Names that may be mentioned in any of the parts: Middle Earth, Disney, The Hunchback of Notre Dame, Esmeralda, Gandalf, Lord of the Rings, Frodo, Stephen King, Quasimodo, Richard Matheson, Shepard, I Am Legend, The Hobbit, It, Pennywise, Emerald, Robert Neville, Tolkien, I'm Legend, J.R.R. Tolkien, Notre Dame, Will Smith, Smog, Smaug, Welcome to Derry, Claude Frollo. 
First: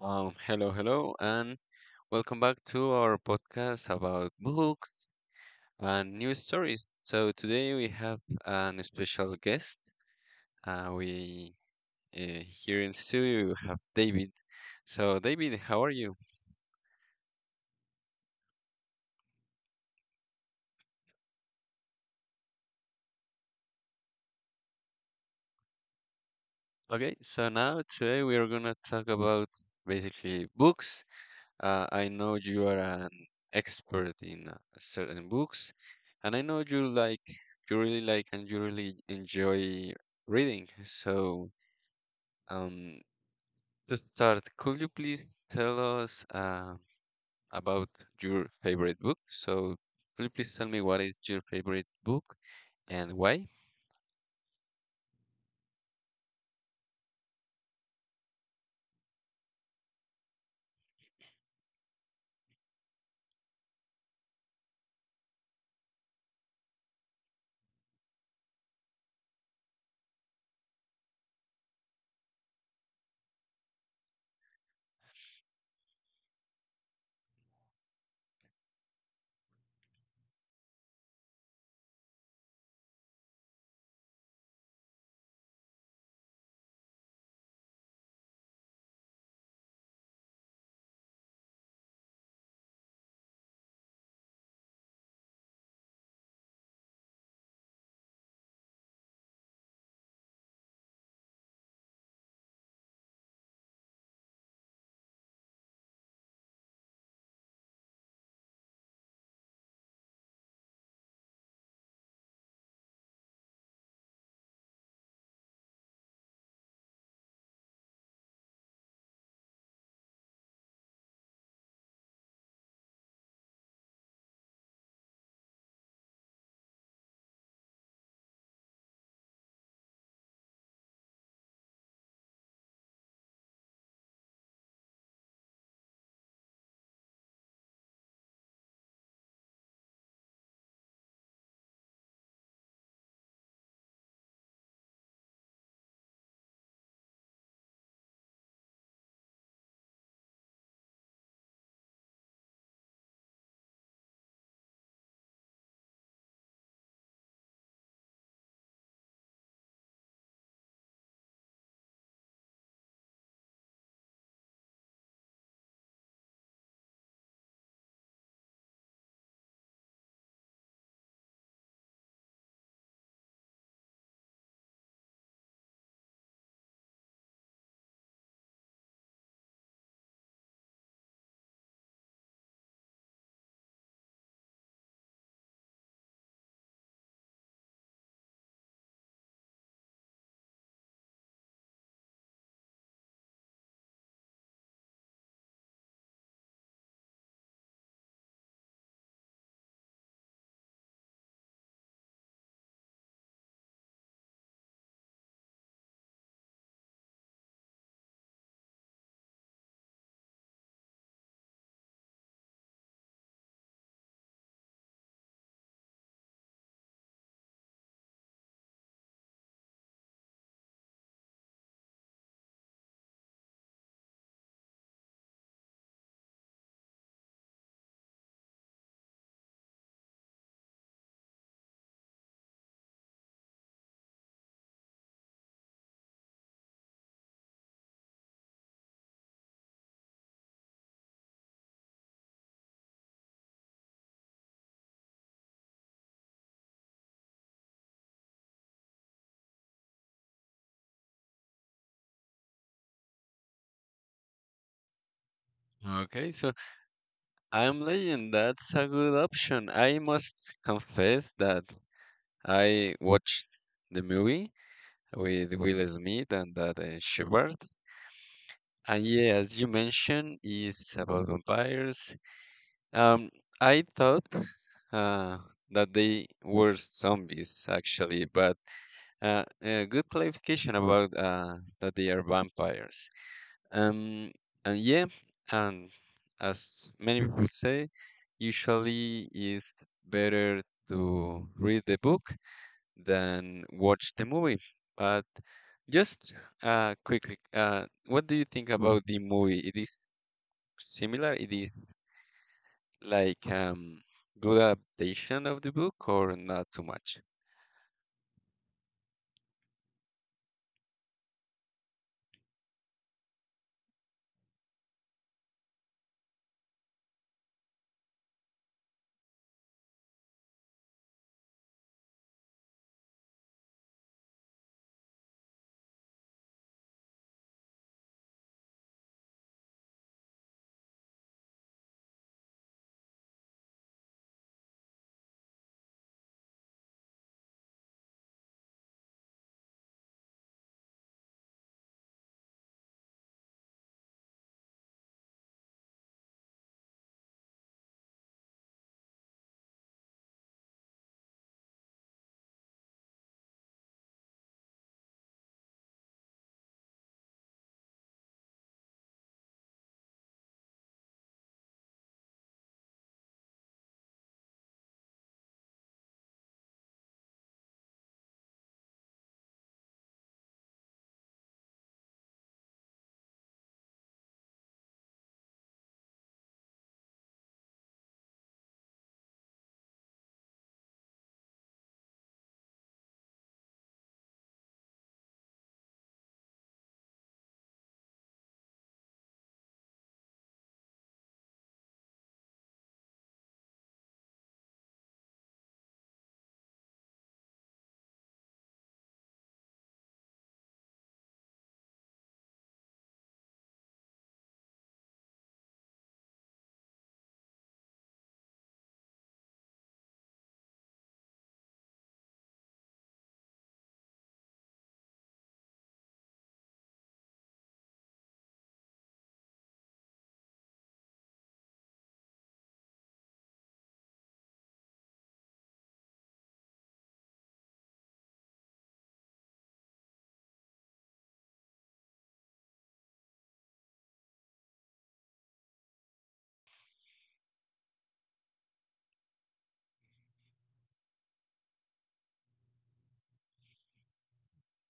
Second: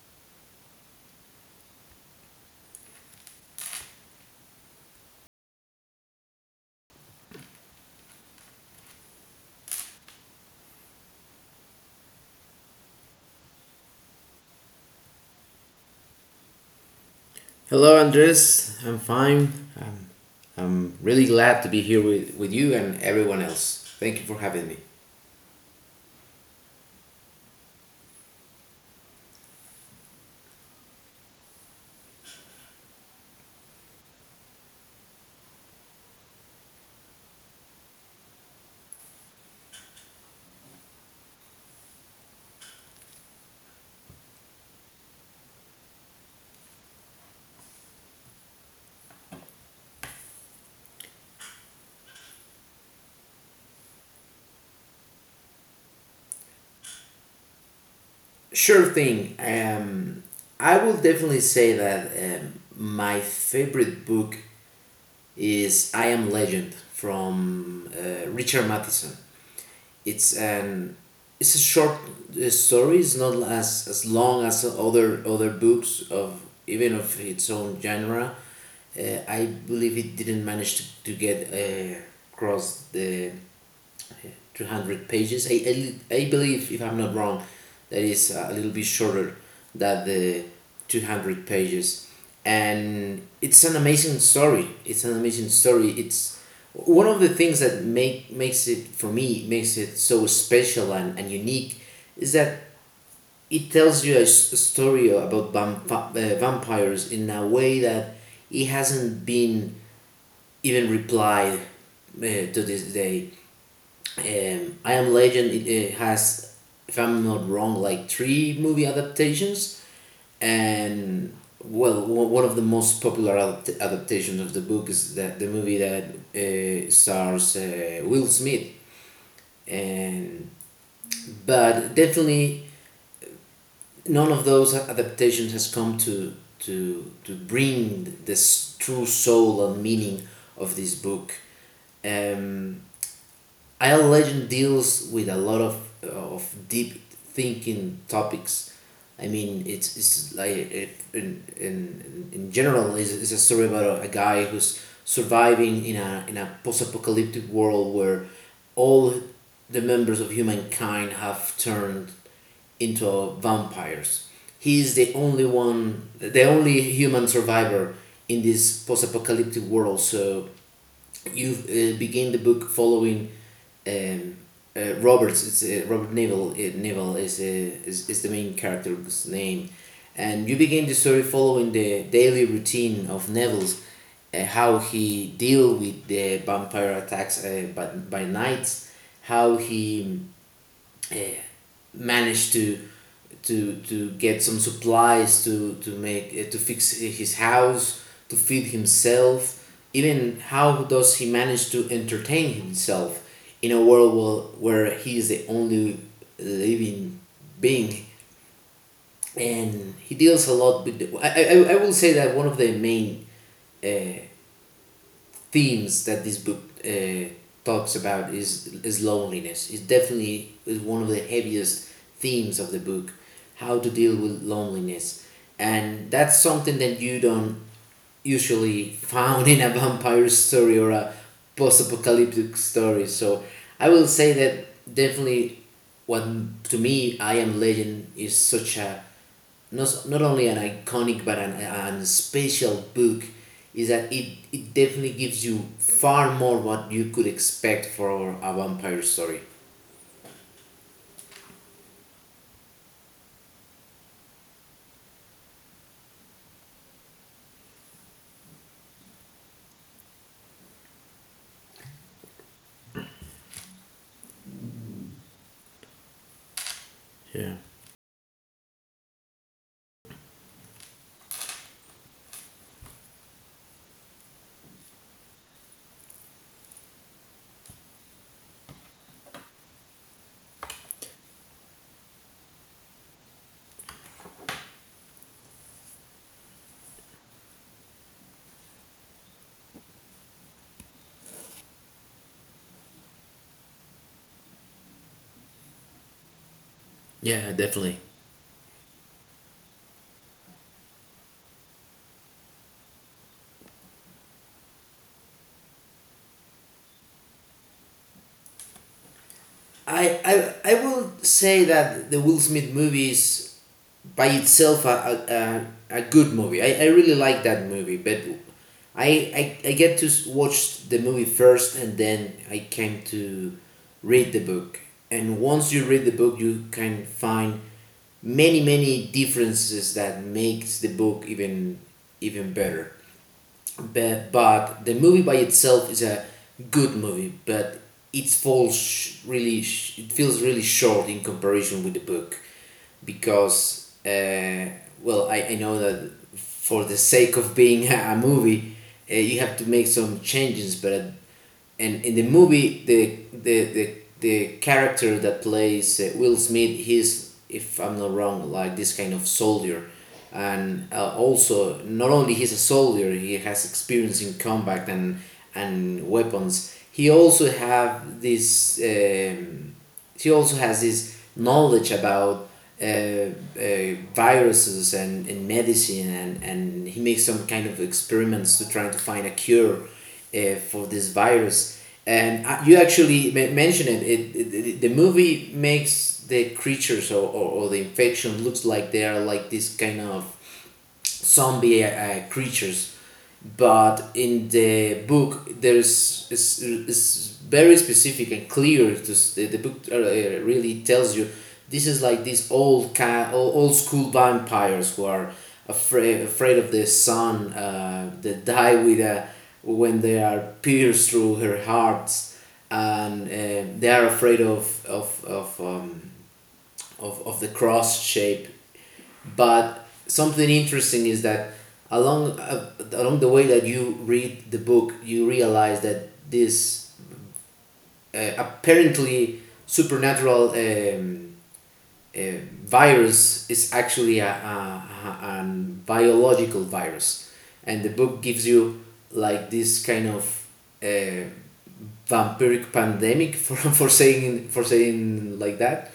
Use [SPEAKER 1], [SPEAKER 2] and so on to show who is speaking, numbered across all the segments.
[SPEAKER 1] Hello, hello, and welcome back to our podcast about books and news stories. So today we have an special guest. We Here in studio we have David. So David, how are you?
[SPEAKER 2] Hello, Andres. I'm fine. I'm, I'm really glad to be here with you and everyone else. Thank you for having me.
[SPEAKER 1] Okay, so now today we are gonna talk about basically books. I know you are an expert in certain books, and I know you you really like and you really enjoy reading. So. Um, To start, could you please tell us about your favorite book? So, could you please tell me what is your favorite book and why?
[SPEAKER 2] Sure thing. I will definitely say that my favorite book is I Am Legend from Richard Matheson. It's an it's a short story. It's not as long as other books of even of its own genre. I believe it didn't manage to get across the 200 pages. I believe, if I'm not wrong, that is a little bit shorter than the 200 pages. And it's an amazing story. It's one of the things that makes it, for me, makes it so special and unique is that it tells you a story about vampires in a way that it hasn't been even replied to this day. I Am Legend, it has, if I'm not wrong, like three movie adaptations, and well, one of the most popular adaptations of the book is that the movie that stars Will Smith, and but definitely none of those adaptations has come to bring this true soul and meaning of this book. Um, I Am Legend deals with a lot of deep thinking topics. I mean, it's like in general, is a story about a guy who's surviving in a post apocalyptic world where all the members of humankind have turned into vampires. He is the only one, the only human survivor in this post apocalyptic world. So you begin the book following um, Robert Neville. Neville is is the main character's name, and you begin the story following the daily routine of Neville's, how he deal with the vampire attacks by night, how he eh, managed to get some supplies to make to fix his house, to feed himself, even how does he manage to entertain himself in a world where he is the only living being. And he deals a lot with the, I will say that one of the main uh, themes that this book talks about is loneliness. It definitely is one of the heaviest themes of the book, how to deal with loneliness, and that's something that you don't usually found in a vampire story or a post-apocalyptic story. So I will say that definitely, what to me I Am Legend is such a not, not only an iconic but an special book is that it definitely gives you far more what you could expect for a vampire story.
[SPEAKER 1] Okay, so I'm Legend. That's a good option. I must confess that I watched the movie with Will Smith and that Shepard. And yeah, as you mentioned, is about vampires. Um, I thought uh, that they were zombies actually, but good clarification about that they are vampires. Um, and yeah, and as many people say, usually it's better to read the book than watch the movie. But
[SPEAKER 2] Yeah, definitely.
[SPEAKER 1] just quickly, what do you think about the movie? It is similar. It is like good adaptation of the book or not too much?
[SPEAKER 2] I will say that the Will Smith movies by itself a good movie. I really like that movie, but I get to watch the movie first and then I came to read the book. And once you read the book, you can find many differences that makes the book even better. But the movie by itself is a good movie, but it falls really, it feels really short in comparison with the book because well, I know that for the sake of being a movie you have to make some changes. But and in the movie the character that plays Will Smith, he's, if I'm not wrong, like this kind of soldier. And also, not only he's a soldier, he has experience in combat and weapons. He also have this, he also has this knowledge about viruses and medicine, and he makes some kind of experiments to try to find a cure for this virus. And you actually mentioned it. The movie makes the creatures or the infection looks like they are like this kind of zombie creatures. But in the book, there's is very specific and clear to, the book really tells you this is like these old school vampires who are afraid of the sun. They die with a when they are pierced through her hearts. And they are afraid of the cross shape. But something interesting is that along the way that you read the book, you realize that this apparently supernatural virus is actually a biological virus. And the book gives you like this kind of, uh, vampiric pandemic for saying like that.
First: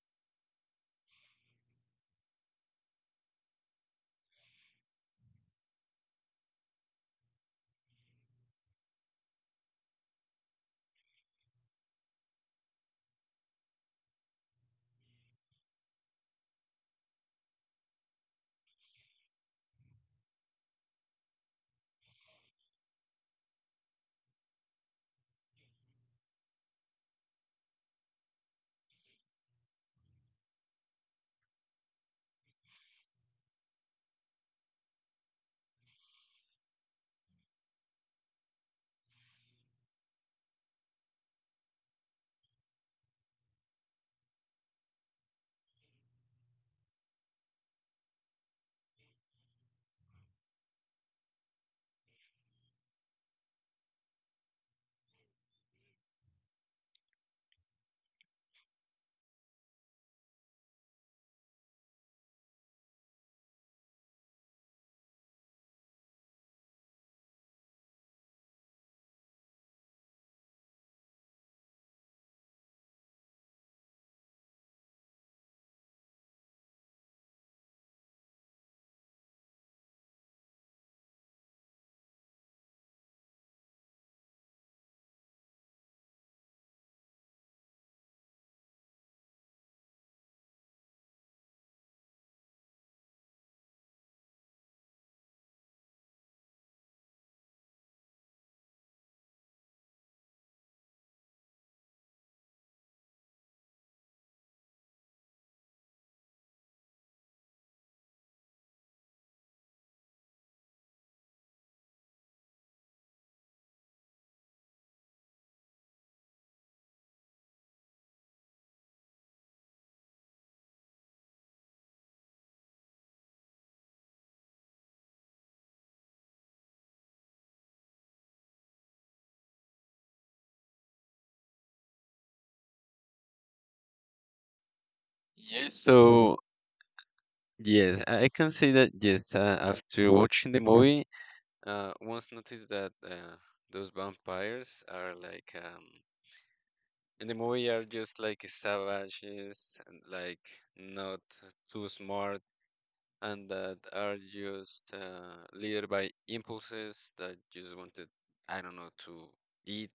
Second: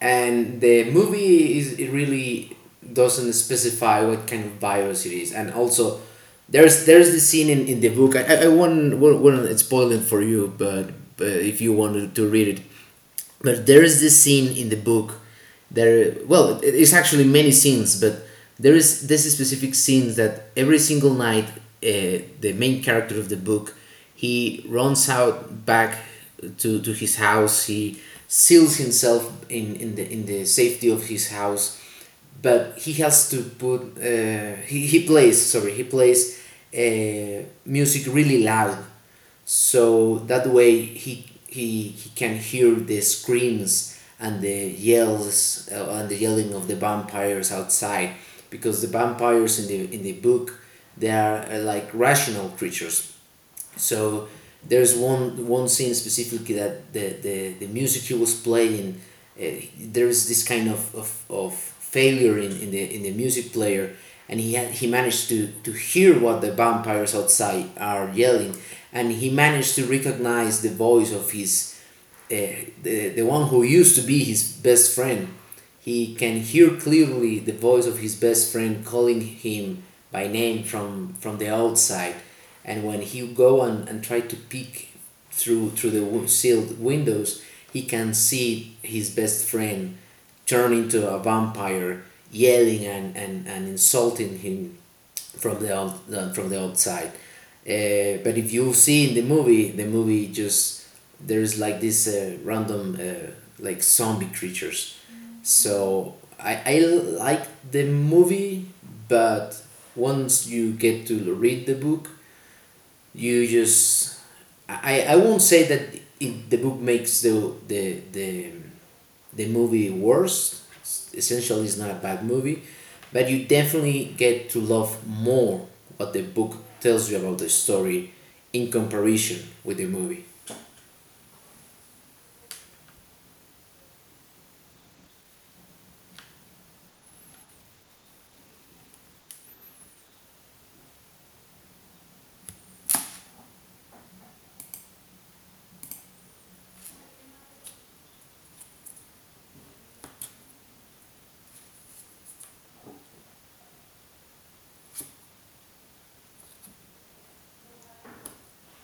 [SPEAKER 2] And the movie is, it really doesn't specify what kind of virus it is. And also, there's the scene in the book. I won't spoil it for you, but if you wanted to read it. But there is this scene in the book. There Well, it's actually many scenes, but there is this specific scene that every single night, the main character of the book, he runs out back to his house. He seals himself in the safety of his house. But he has to put, he plays, sorry, he plays music really loud, so that way he can hear the screams and the yells, and the yelling of the vampires outside, because the vampires in the book, they are, like rational creatures. So there's one scene specifically that the music he was playing, uh, there is this kind of, of failure in the music player, and he managed to hear what the vampires outside are yelling, and he managed to recognize the voice of his the one who used to be his best friend. He can hear clearly the voice of his best friend calling him by name from the outside. And when he go and try to peek through the sealed windows, he can see his best friend turn into a vampire, yelling and insulting him from from the outside. But if you see in the movie just, there's like this random like zombie creatures. So I like the movie, but once you get to read the book, you just, I won't say that it, the book makes the, the movie worse. Essentially, it's not a bad movie, but you definitely get to love more what the book tells you about the story in comparison with the movie.
[SPEAKER 1] Yes, so, yes, I can say that. Yes, after watching the movie, once noticed that those vampires are like, in the movie are just like savages, and like not too smart, and that are just led by impulses that just wanted, I don't know, to eat,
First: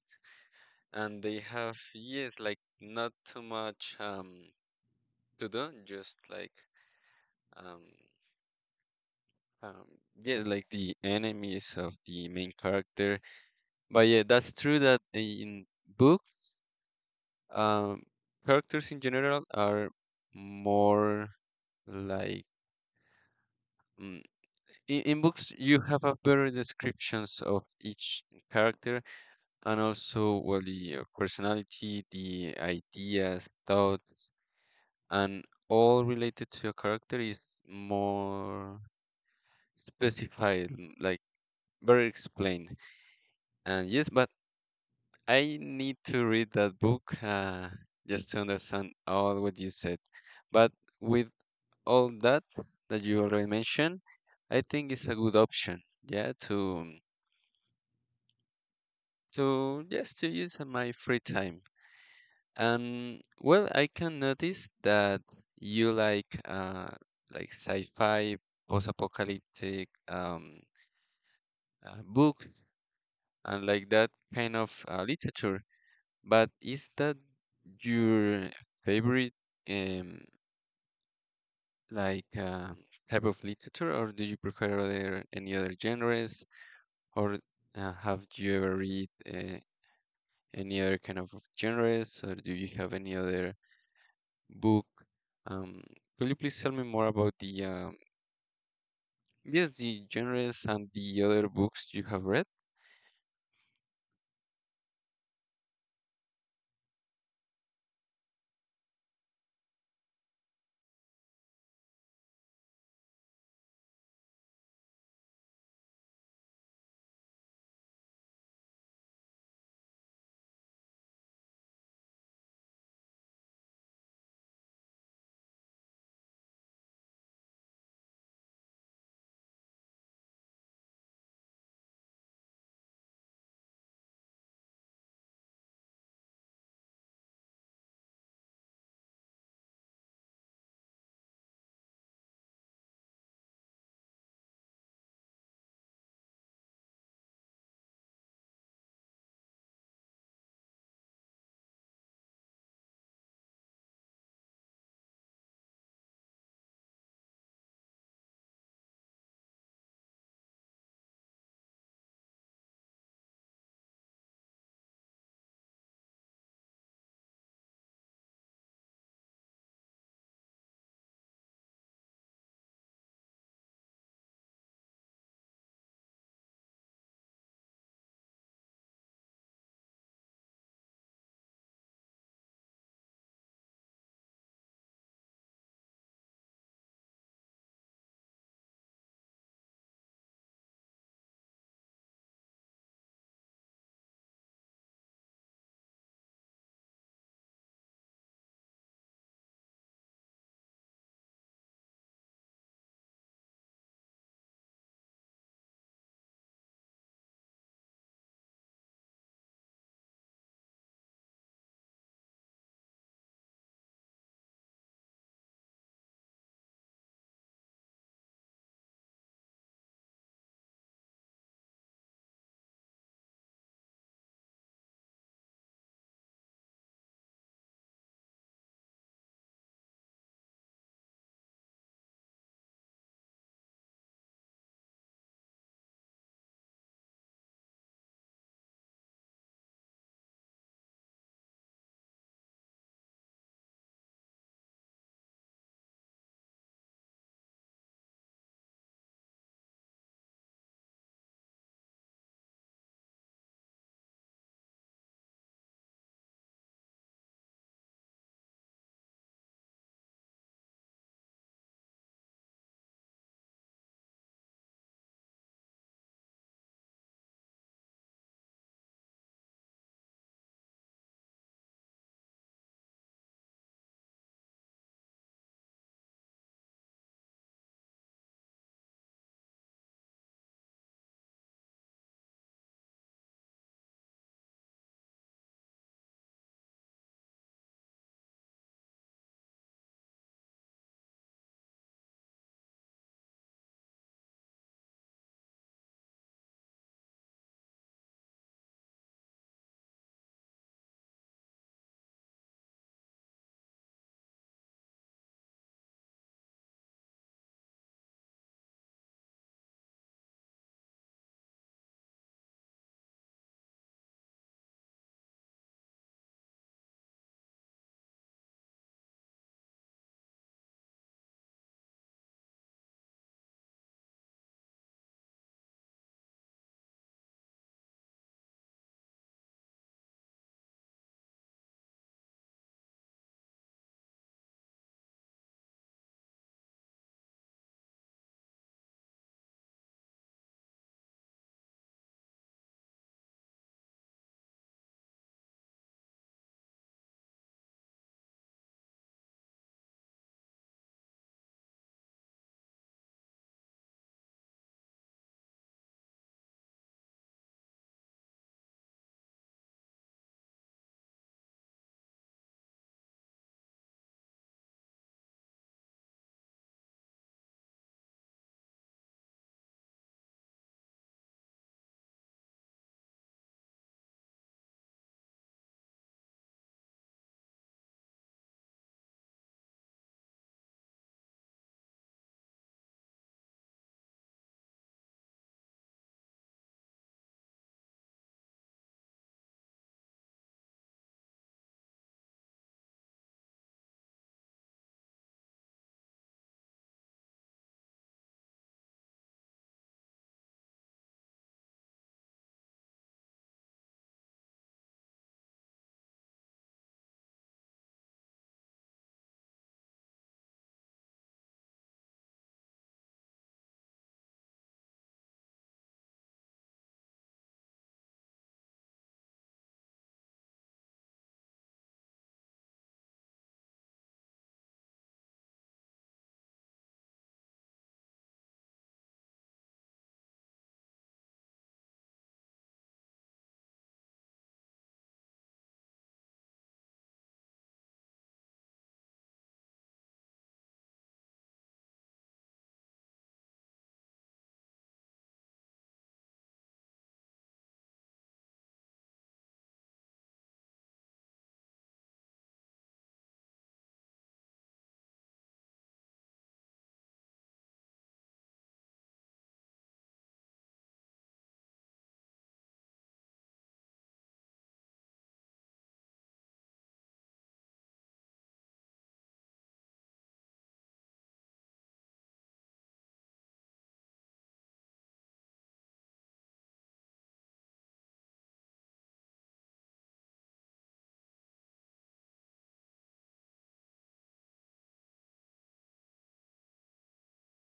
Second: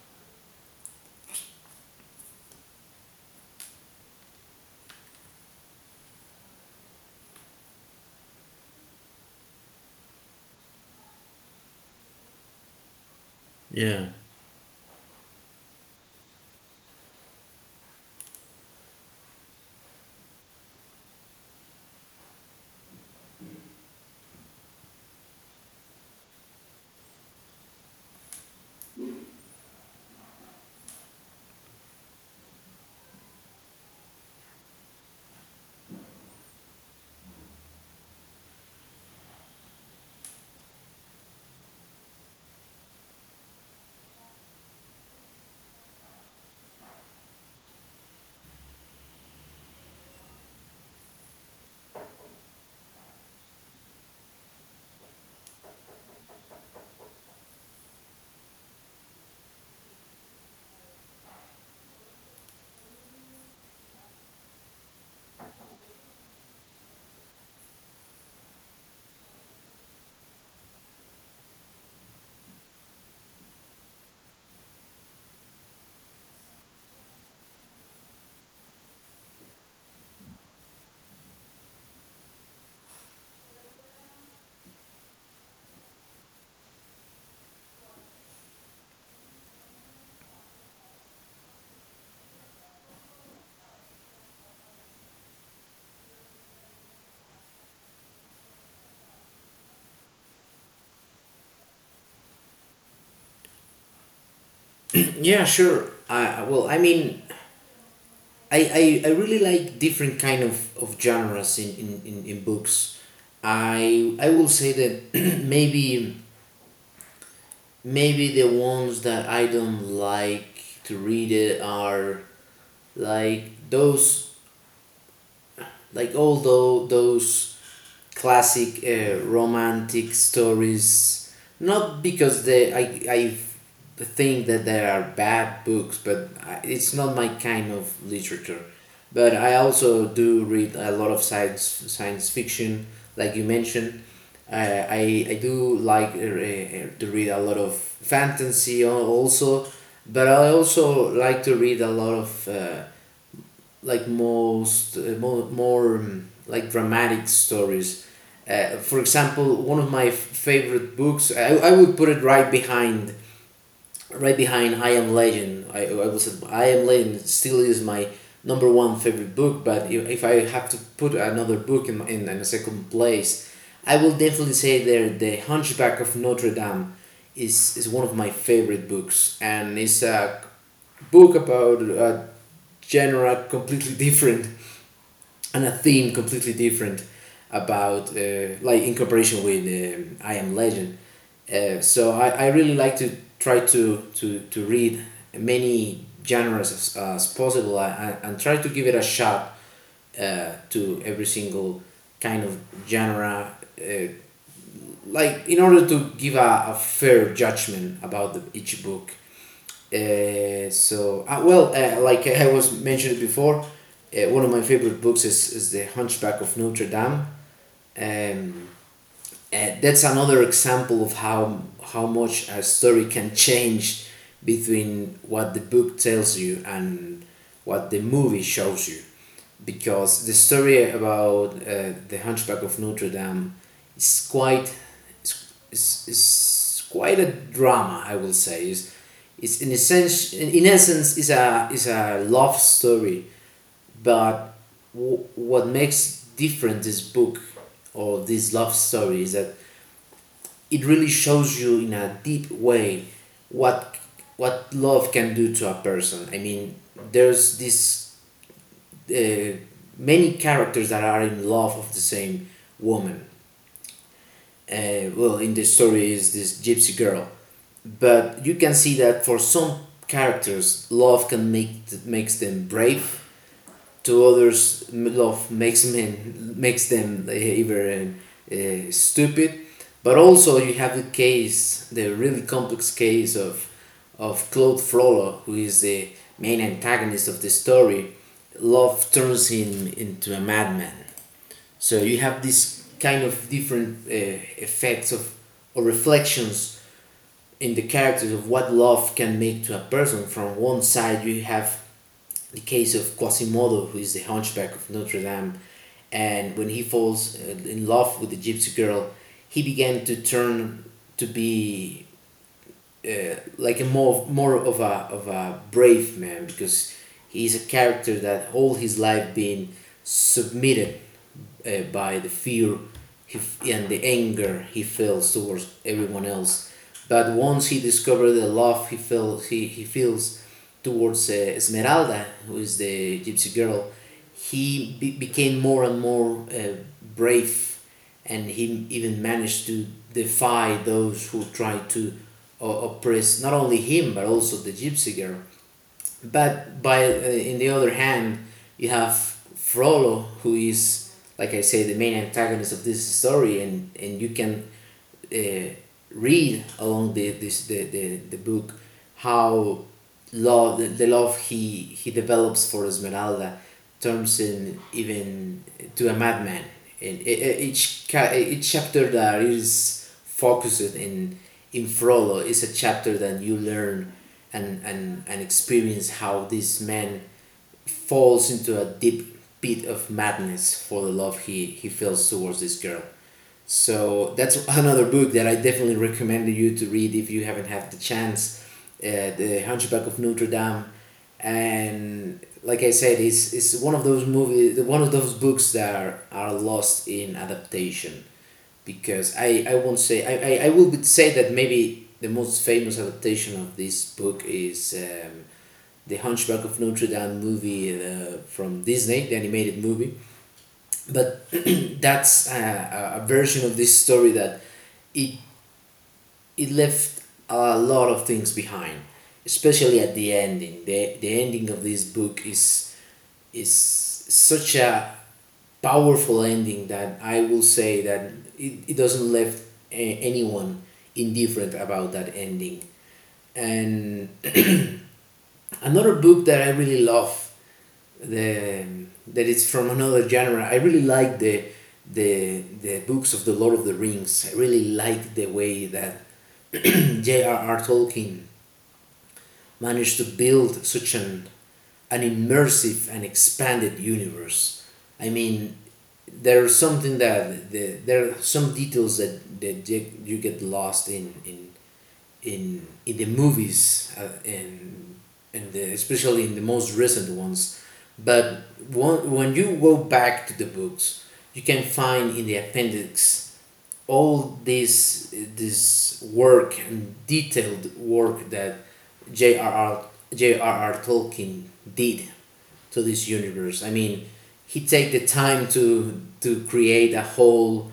[SPEAKER 1] and they have, yes, like not too much to do, just like um Um, yeah, like the enemies of the main character.
[SPEAKER 2] Yeah.
[SPEAKER 1] But yeah, that's true that in book, um, characters in general are more like, mm, in books you have a better descriptions of each character, and also well the personality, the ideas, thoughts, and all related to a character is more specified, like very explained. And yes, but I need to read that book just to understand all what you said. But with all that you already mentioned, I think it's a good option. Yeah, to just to use on my free time. And well, I can notice that you like, like sci-fi, post-apocalyptic, book and like that kind of literature. But is that your favorite um, like type of literature, or do you prefer other, any other genres, or have you ever read any other kind of genres, or do you have any other book? Um, could you please tell me more about the, yes, the genres and the other books you have read?
[SPEAKER 2] Yeah, sure. I, well, I mean, I really like different kind of genres in books. I will say that maybe Maybe the ones that I don't like to read it are like those like those classic romantic stories, not because they, I think that they are bad books, but I, it's not my kind of literature. But I also do read a lot of science fiction, like you mentioned. Uh, i i do like to read a lot of fantasy also. But I also like to read a lot of, like most, more, like dramatic stories. For example, one of my favorite books, I would put it right behind I Am Legend. I will say I Am Legend still is my number one favorite book, but if I have to put another book in a second place, I will definitely say there The Hunchback of Notre Dame is one of my favorite books, and it's a book about a genre completely different and a theme completely different about, like in cooperation with, I Am Legend. So I really like to try to read many genres as possible, and try to give it a shot to every single kind of genre, uh, like in order to give a fair judgment about the, each book. So well, like I was mentioned before, one of my favorite books is the Hunchback of Notre Dame. Um, that's another example of how much a story can change between what the book tells you and what the movie shows you, because the story about the hunchback of Notre Dame is quite is quite a drama. I will say is it's in essence is a love story, but what makes different this book or this love story is that it really shows you in a deep way what love can do to a person. I mean, there's this uh, many characters that are in love of the same woman. Well, in this story is this gypsy girl, but you can see that for some characters, love can make makes them brave, to others love makes men makes them even stupid. But also you have the case, the really complex case of Claude Frollo, who is the main antagonist of the story. Love turns him into a madman, so you have this kind of different effects of or reflections in the characters of what love can make to a person. From one side you have the case of Quasimodo, who is the hunchback of Notre Dame, and when he falls in love with the gypsy girl, he began to turn to be like a more of a brave man, because he's a character that all his life been submitted by the fear and the anger he feels towards everyone else. But once he discovered the love he feels he feels towards Esmeralda, who is the gypsy girl, he became more and more uh, brave, and he even managed to defy those who tried to oppress not only him but also the gypsy girl. But by in the other hand, you have Frollo, who is, like I say, the main antagonist of this story, and you can uh, read along the book how the love he develops for Esmeralda turns in even to a madman. And each chapter that is focused in Frollo is a chapter that you learn and experience how this man falls into a deep pit of madness for the love he feels towards this girl. So that's another book that I definitely recommend you to read if you haven't had the chance. The Hunchback of Notre Dame, and like I said, it's one of those movies, one of those books that are lost in adaptation, because I won't say I will say that maybe the most famous adaptation of this book is the Hunchback of Notre Dame movie from Disney, the animated movie. But that's a version of this story that it it left a lot of things behind, especially at the ending. The ending of this book is such a powerful ending that I will say that it doesn't left anyone indifferent about that ending. And another book that I really love the that it's from another genre. I really like the books of the Lord of the Rings. I really like the way that J.R.R. Tolkien managed to build such an immersive and expanded universe. I mean, there's something that there are some details that, that you get lost in the movies, in the especially in the most recent ones. But one, when you go back to the books, you can find in the appendix all this work and detailed work that J.R.R. Tolkien did to this universe. I mean, he take the time to create a whole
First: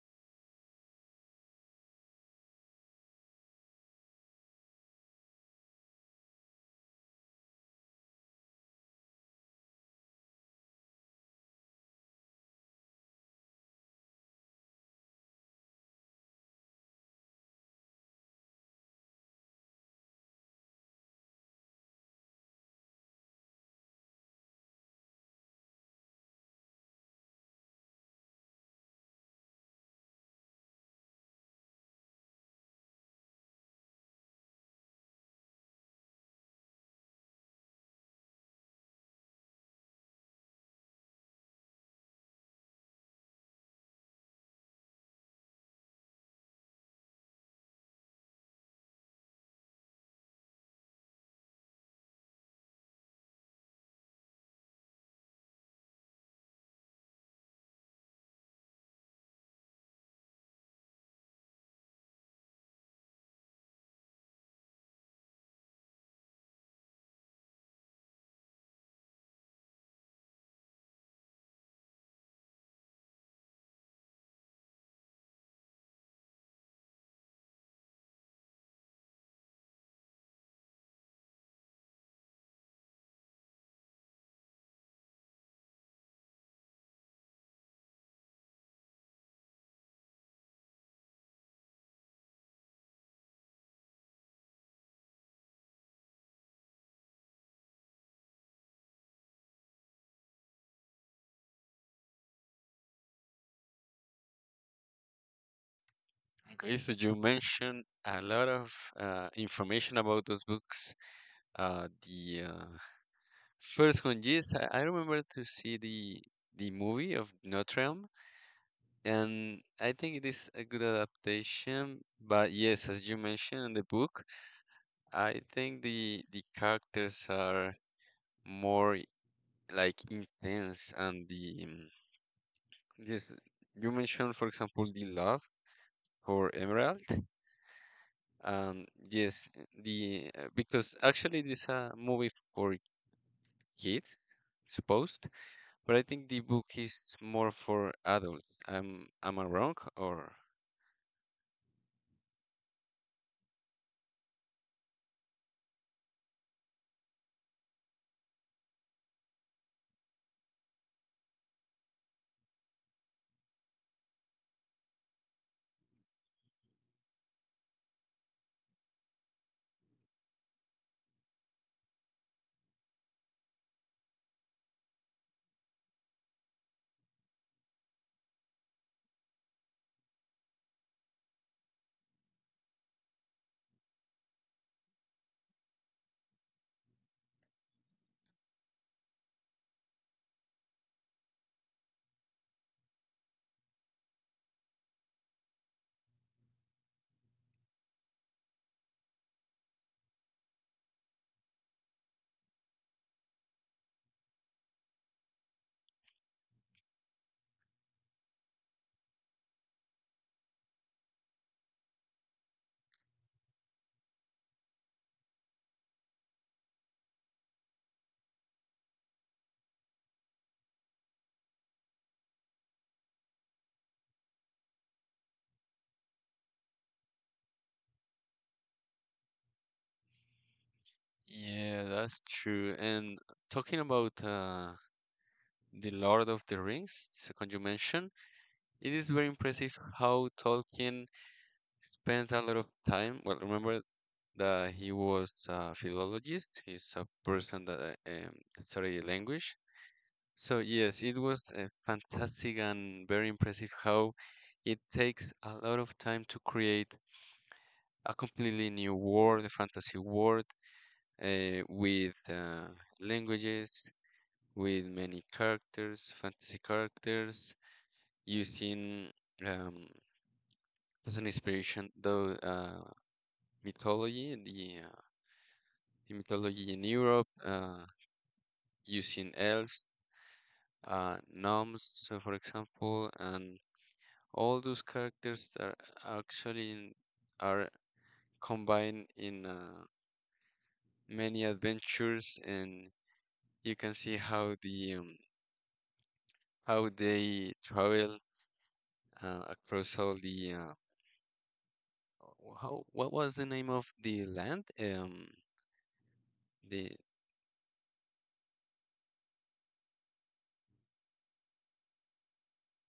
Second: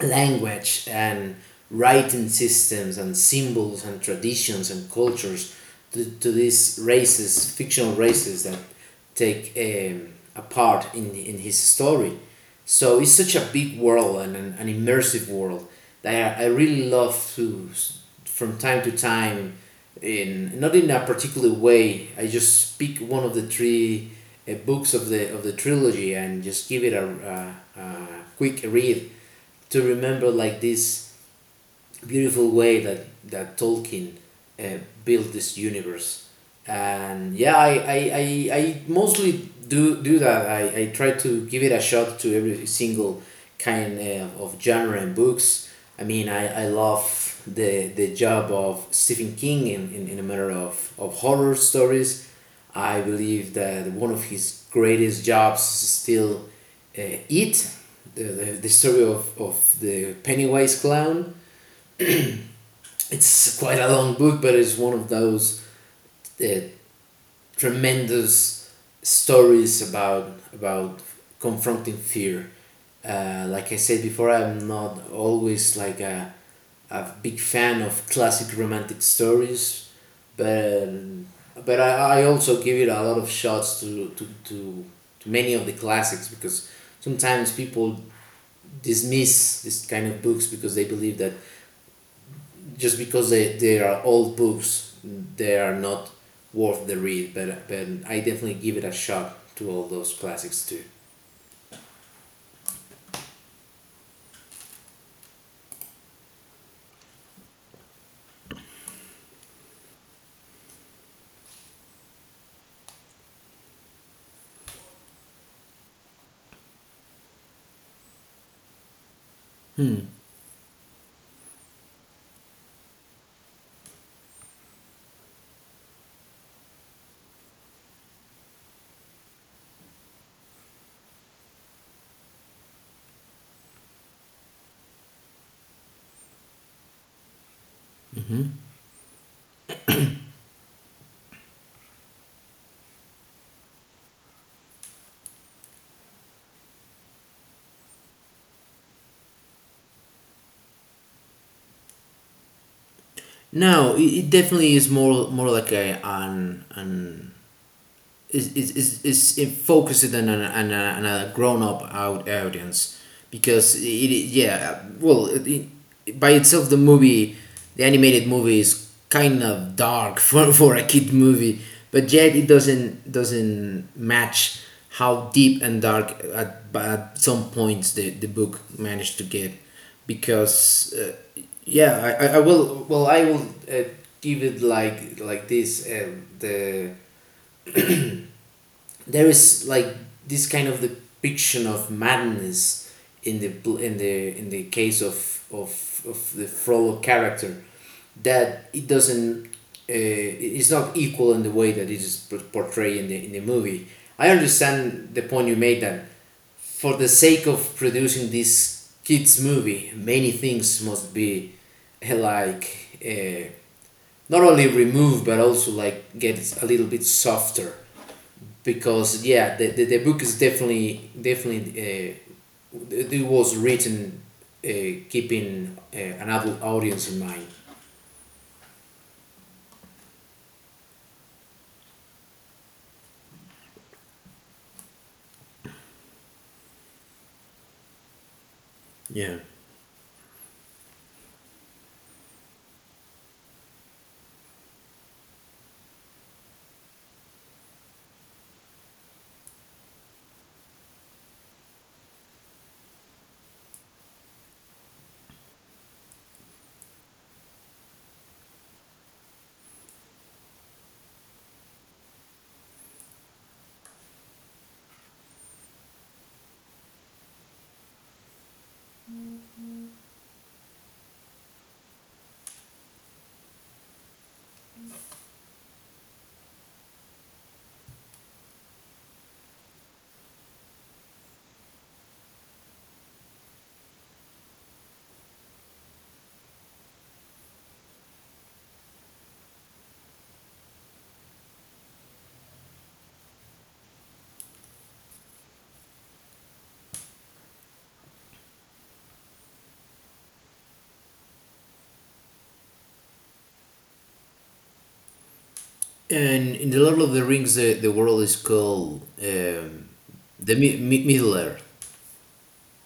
[SPEAKER 2] language and writing systems and symbols and traditions and cultures to these races, fictional races that take a part in his story. So it's such a big world and an immersive world that I really love to, from time to time, in not in a particular way, I just pick one of the three books of the trilogy and just give it a quick read to remember like this beautiful way that Tolkien uh, built this universe. And yeah, I mostly do that. I try to give it a shot to every single kind of genre and books. I mean, I love the job of Stephen King in a matter of horror stories. I believe that one of his greatest jobs is still uh, It, the story of the Pennywise clown. It's quite a long book, but it's one of those uh, tremendous stories about confronting fear. Like I said before, I'm not always like a big fan of classic romantic stories, but I also give it a lot of shots to many of the classics, because sometimes people dismiss this kind of books because they believe that just because they are old books, they are not worth the read. But I definitely give it a shot to all those classics too.
[SPEAKER 1] Okay, so you mentioned a lot of information about those books. The first one, yes, I remember to see the movie of Notre Dame, and I think it is a good adaptation. But yes, as you mentioned in the book, I think the characters are more like intense, and the, yes, you mentioned, for example, the love for Emerald. Yes, the, because actually this a movie for kids, supposed. But I think the book is more for adults. Am I wrong or?
[SPEAKER 2] No, it, definitely is more like a an is in focused on on a grown up out audience, because it yeah, well, by itself the movie the animated movie is kind of dark for a kid movie, but yet it doesn't match how deep and dark at some points the book managed to get, because yeah, I will uh, give it like this there is like this kind of depiction of madness in the in the case of the Frollo character that it doesn't it's not equal in the way that it is portrayed in the movie. I understand the point you made that for the sake of producing this kids movie, many things must be uh, like uh, not only removed but also like get a little bit softer, because yeah, the book is definitely it was written uh, keeping an adult audience in mind.
[SPEAKER 1] Yeah, that's true. And talking about the Lord of the Rings, second you mentioned, it is very impressive how Tolkien spends a lot of time. Well, remember that he was a philologist. He's a person that studied language. So yes, it was fantastic and very impressive how it takes a lot of time to create a completely new world, a fantasy world, with languages, with many characters, fantasy characters, using, um, as an inspiration the mythology, the mythology in Europe, using elves, gnomes, so for example, and all those characters that are actually in, are combined in many adventures, and you can see how the, how they travel across all the, how what was the name of the land? Um,
[SPEAKER 2] And in the
[SPEAKER 1] the
[SPEAKER 2] Lord of the Rings, the world is called Middle Earth.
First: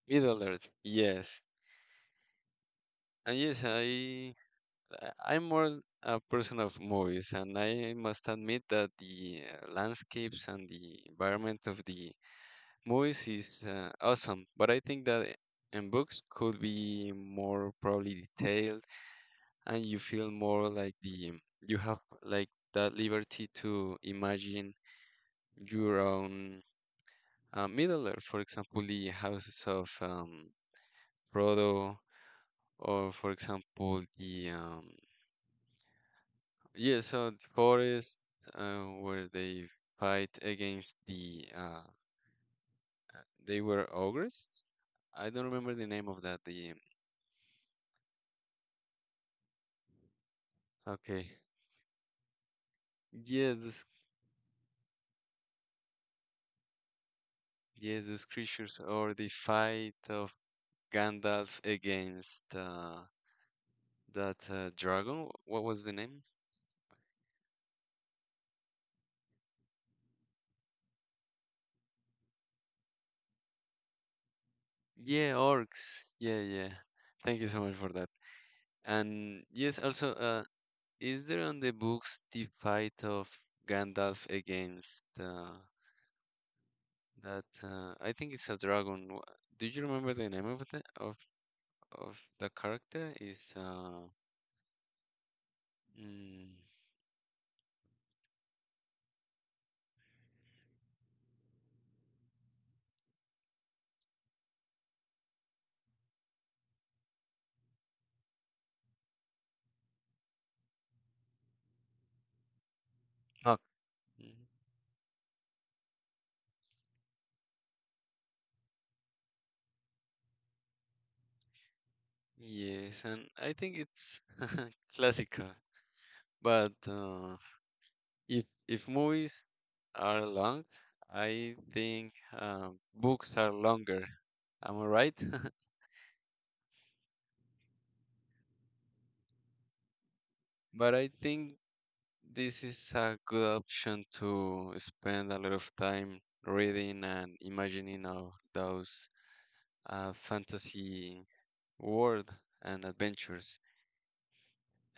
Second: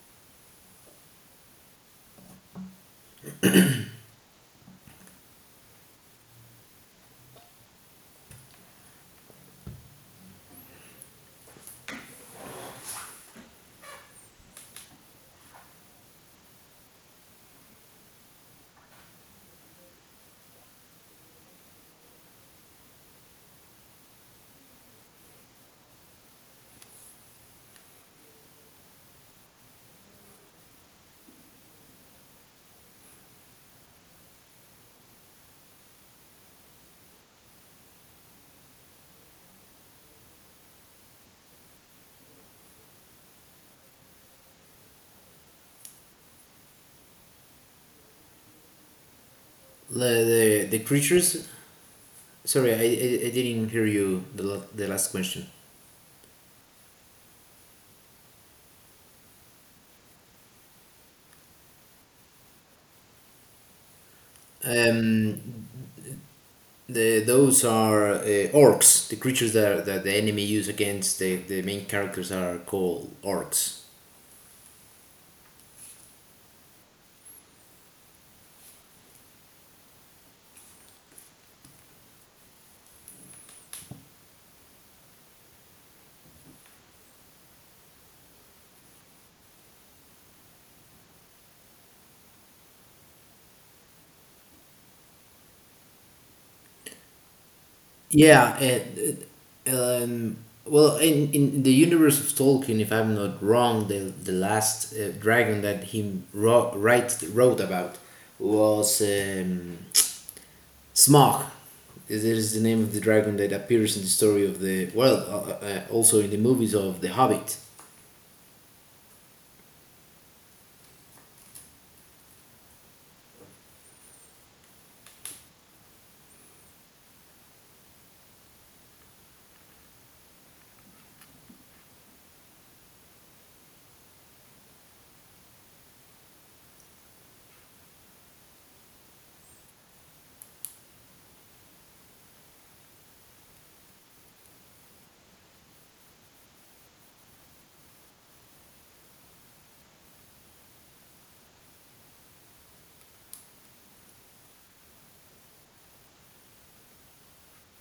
[SPEAKER 1] Middle Earth. Yes, and yes, I'm more a person of movies, and I must admit that the landscapes and the environment of the movies is awesome. But I think that in books could be more probably detailed, and you feel more like, the you have like that liberty to imagine your own, Middle Earth, for example, the houses of, Frodo, or for example, the, yeah, so the forest where they fight against the, they were ogres. I don't remember the name of that. The
[SPEAKER 2] The creatures.
[SPEAKER 1] Okay,
[SPEAKER 2] Sorry, I didn't hear you.
[SPEAKER 1] yeah, this,
[SPEAKER 2] The last question.
[SPEAKER 1] yeah, those creatures, or the fight of Gandalf against. That
[SPEAKER 2] Um,
[SPEAKER 1] dragon, what was the name?
[SPEAKER 2] those are orcs. The creatures that, that the enemy use against the main characters are called orcs.
[SPEAKER 1] Yeah, orcs. Yeah, yeah. Thank you so much for that. And yes, also, is there on the books the fight of Gandalf against that? I think it's a dragon. Do you remember the name of the character? Is mm,
[SPEAKER 2] Yeah, it, it, um, well, in the universe of Tolkien, if I'm not wrong, the last dragon that he wrote about was Smog. Is It is the name of the dragon that appears in the story of the, well,
[SPEAKER 1] Smaug.
[SPEAKER 2] also in the
[SPEAKER 1] Mm,
[SPEAKER 2] movies of The Hobbit.
[SPEAKER 1] Yes, and I think it's classical, but. If movies are long, I think, books are longer. Am I right? But I think this is a good option to spend a lot of time reading and imagining of those fantasy world and adventures.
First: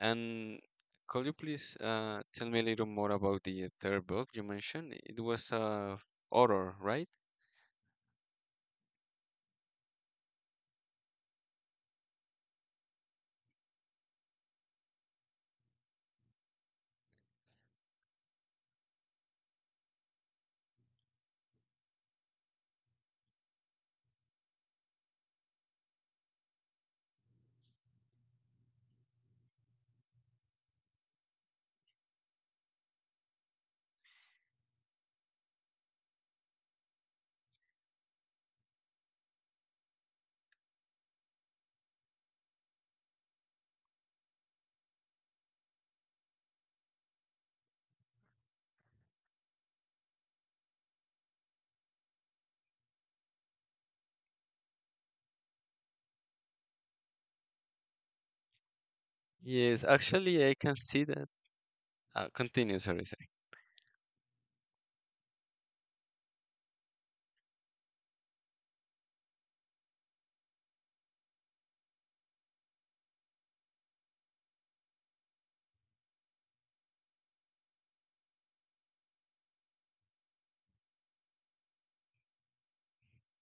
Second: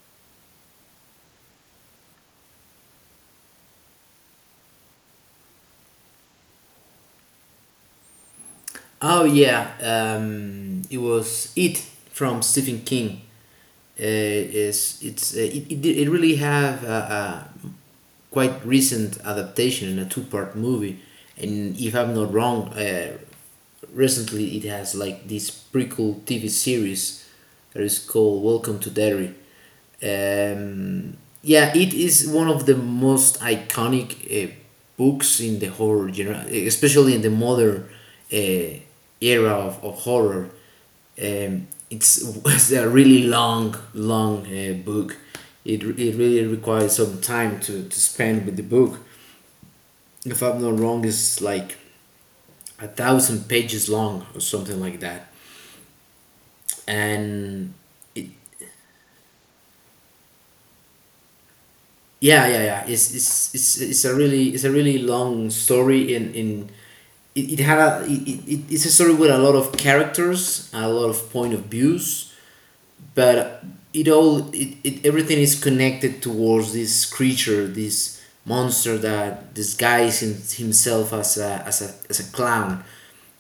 [SPEAKER 1] And could you please tell me a little more about the third book you mentioned? It was a horror, right?
[SPEAKER 2] Oh yeah, it was it from Stephen King. Is it's it really have a quite recent adaptation in a two-part movie. And if I'm not wrong, recently it has like this pretty cool TV series that is called Welcome to Derry. Um, yeah, it is one of the most iconic books in the horror genre, especially in the modern uh, era of horror. Um, it's, it's a really long book. It really requires some time to spend with the book. If I'm not wrong, it's like 1,000 pages long or something like that. And
[SPEAKER 1] Yes, actually, I can see that. Continue,
[SPEAKER 2] yeah.
[SPEAKER 1] sorry, sorry.
[SPEAKER 2] It's a really long story in it, it had a it, it, it's a story with a lot of characters, a lot of point of views, but it all it, it everything is connected towards this creature, this monster that disguises himself as as a clown.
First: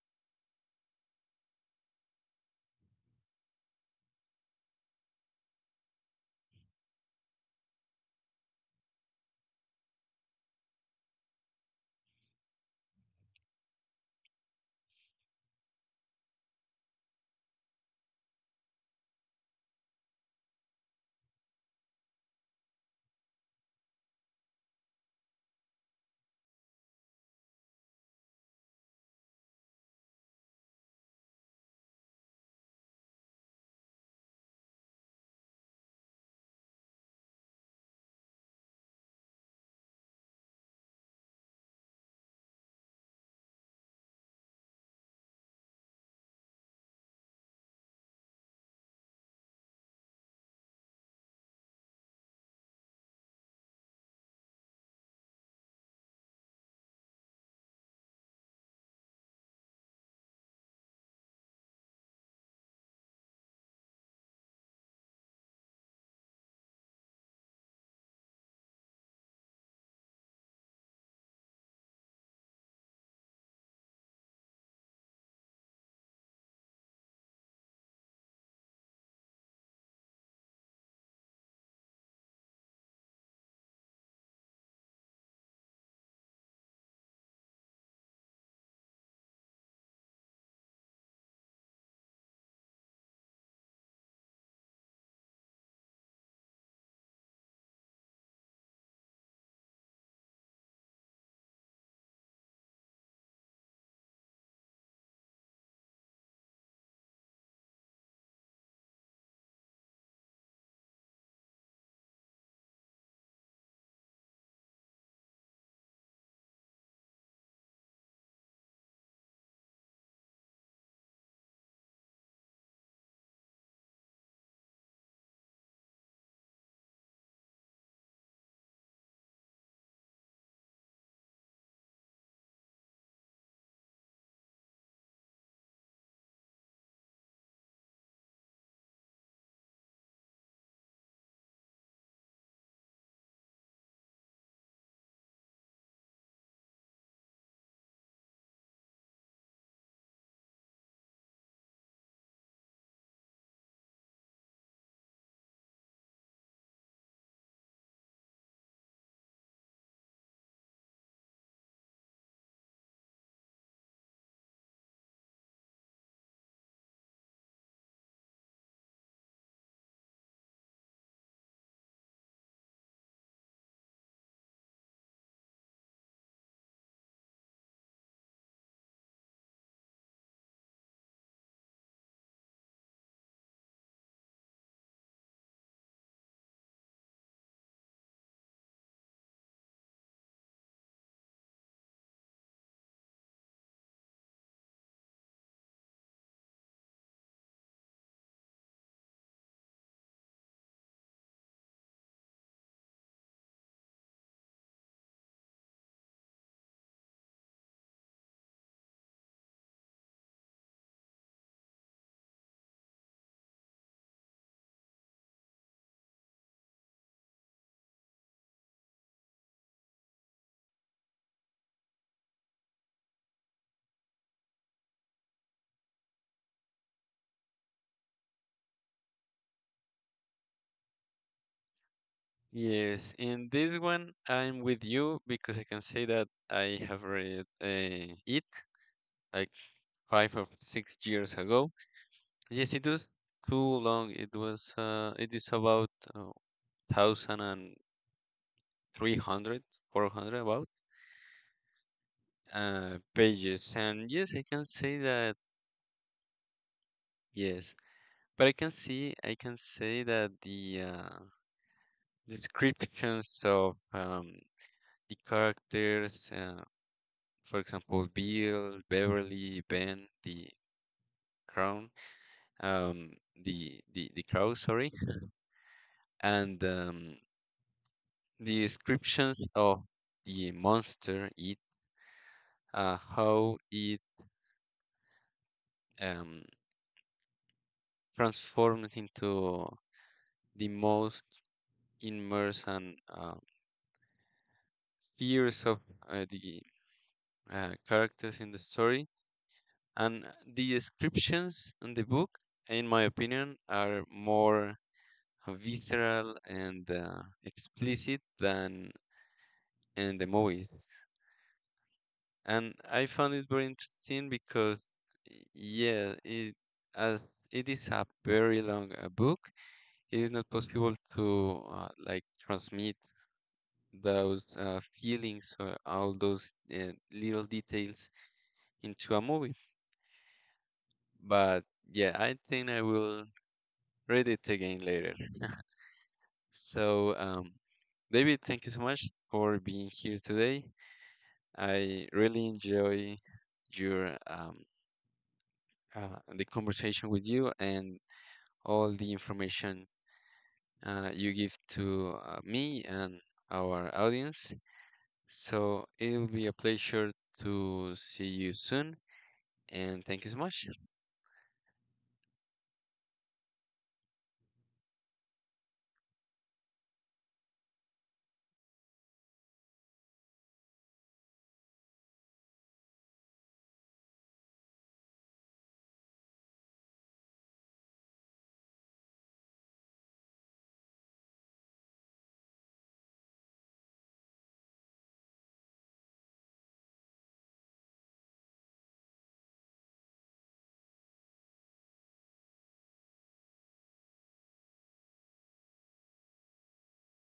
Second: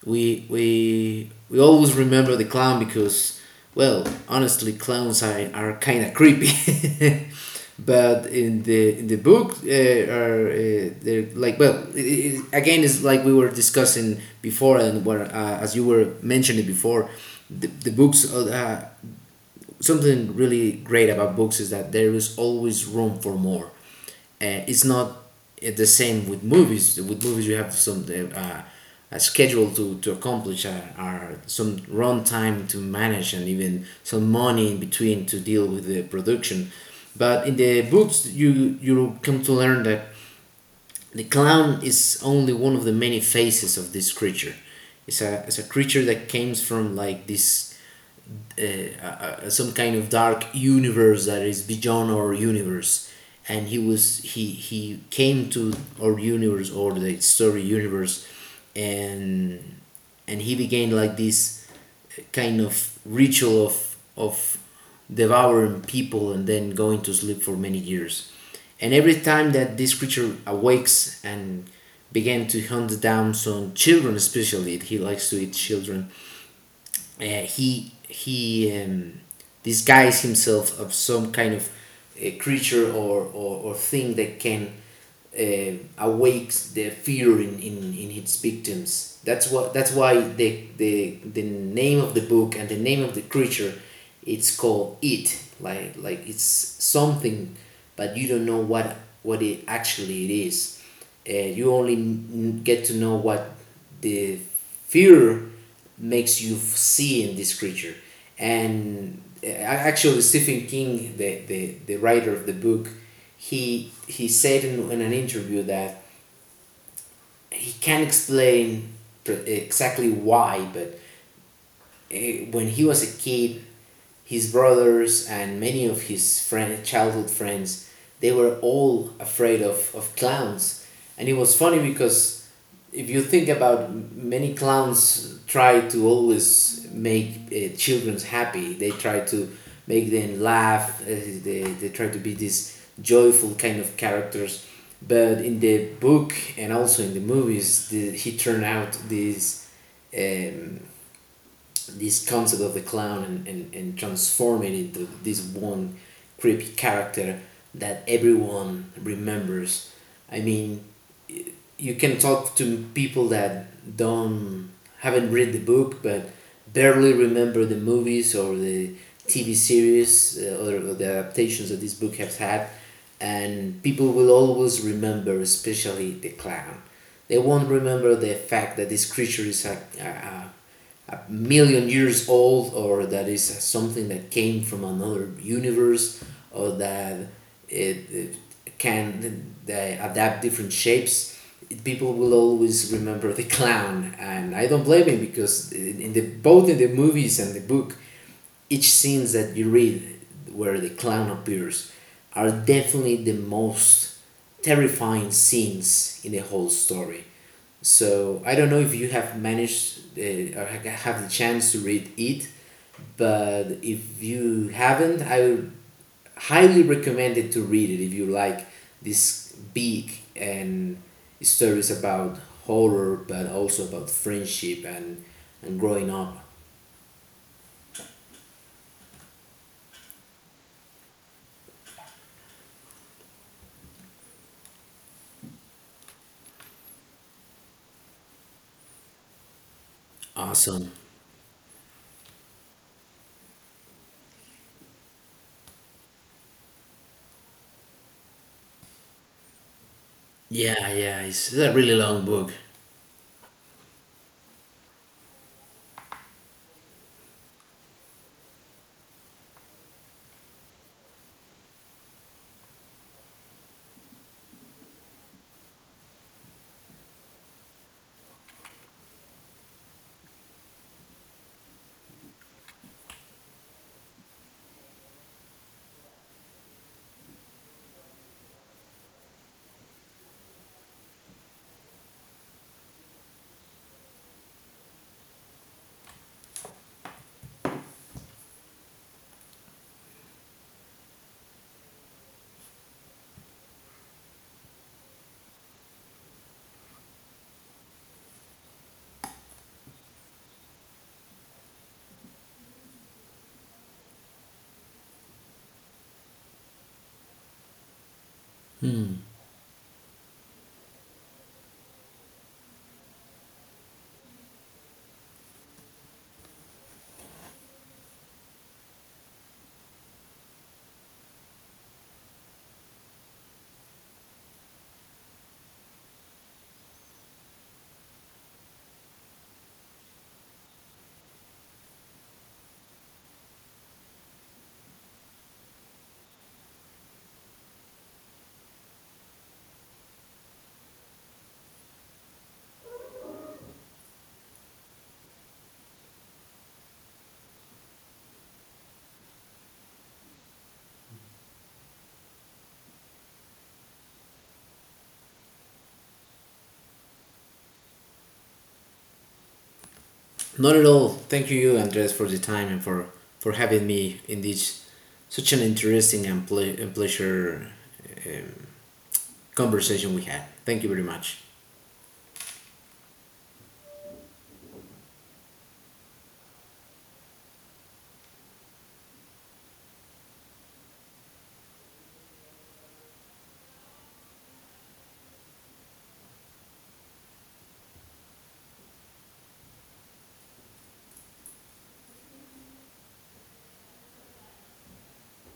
[SPEAKER 2] We always remember the clown because, well, honestly, clowns are kind of creepy but in the book are they're like, well, it's like we were discussing before and where as you were mentioning before, the books something really great about books is that there is always room for more. It's not the same with movies. With movies, you have some a schedule to accomplish, or some run time to manage, and even some money in between to deal with the production. But in the books, you come to learn that the clown is only one of the many faces of this creature. It's a creature that comes from like this uh, uh, some kind of dark universe that is beyond our universe, and he was he came to our universe or the story universe. and and he began like this kind of ritual of devouring people and then going to sleep for many years. And every time that this creature awakes and began to hunt down some children, especially, he likes to eat children. Uh, he disguise himself of some kind of creature or thing that can awakes the fear in its victims. That's what, that's why the name of the book and the name of the creature, it's called it like it's something, but you don't know what it actually it is. Uh, you only get to know what the fear makes you see in this creature. And actually, Stephen King, the writer of the book, he said in an interview that he can't explain exactly why, but when he was a kid, his brothers and many of his childhood friends, they were all afraid of clowns. And it was funny because if you think about, many clowns try to always make children happy. They try to make them laugh. They try to be these joyful kind of characters. But in the book and also in the movies, he turned out this uh, this concept of the clown and, and transform it into this one creepy character that everyone remembers. I mean, you can talk to people that don't haven't read the book but barely remember the movies or the TV series, or the adaptations that this book has had, and people will always remember, especially the clown. They won't remember the fact that this creature is a, a million years old, or that is something that came from another universe, or that it can they adapt different shapes. People will always remember the clown, and I don't blame him, because in the both in the movies and the book, each scenes that you read where the clown appears are definitely the most terrifying scenes in the whole story. So I don't know if you have managed have the chance to read it, but if you haven't, I would highly recommend it to read it if you like this big and stories about horror, but also about friendship and growing up.
[SPEAKER 1] Yes, in this one I'm with you because I can say that I have read it like five or
[SPEAKER 2] Awesome.
[SPEAKER 1] six years ago. Yes, it was too long. It was, it is about 1,300, 400 about,
[SPEAKER 2] Yeah, it's a really long book.
[SPEAKER 1] pages, and yes, I can say that, yes, but I can say that the descriptions of, the characters. For example, Bill, Beverly, Ben, the crown, um, the crow, sorry, and, the descriptions of the monster, it, how it, um, transforms into the most immersive and fears of the characters in the story, and the descriptions in the book, in my opinion, are more visceral and explicit than
[SPEAKER 2] Hmm.
[SPEAKER 1] in the movies. And I found it very interesting because, yeah, it, as it is a very long book, it is not possible to like transmit those feelings or all those little details into a movie. But yeah, I think I will read it again later. So, David, thank you so much for being here today. I really enjoy your, the conversation with you and all the information you give to me and our audience. So it will be a pleasure to see you soon, and thank you so much.
[SPEAKER 2] Not at all. Thank you, Andres, for the time and for having me in this such an interesting and, and pleasure um, conversation we had. Thank you very much.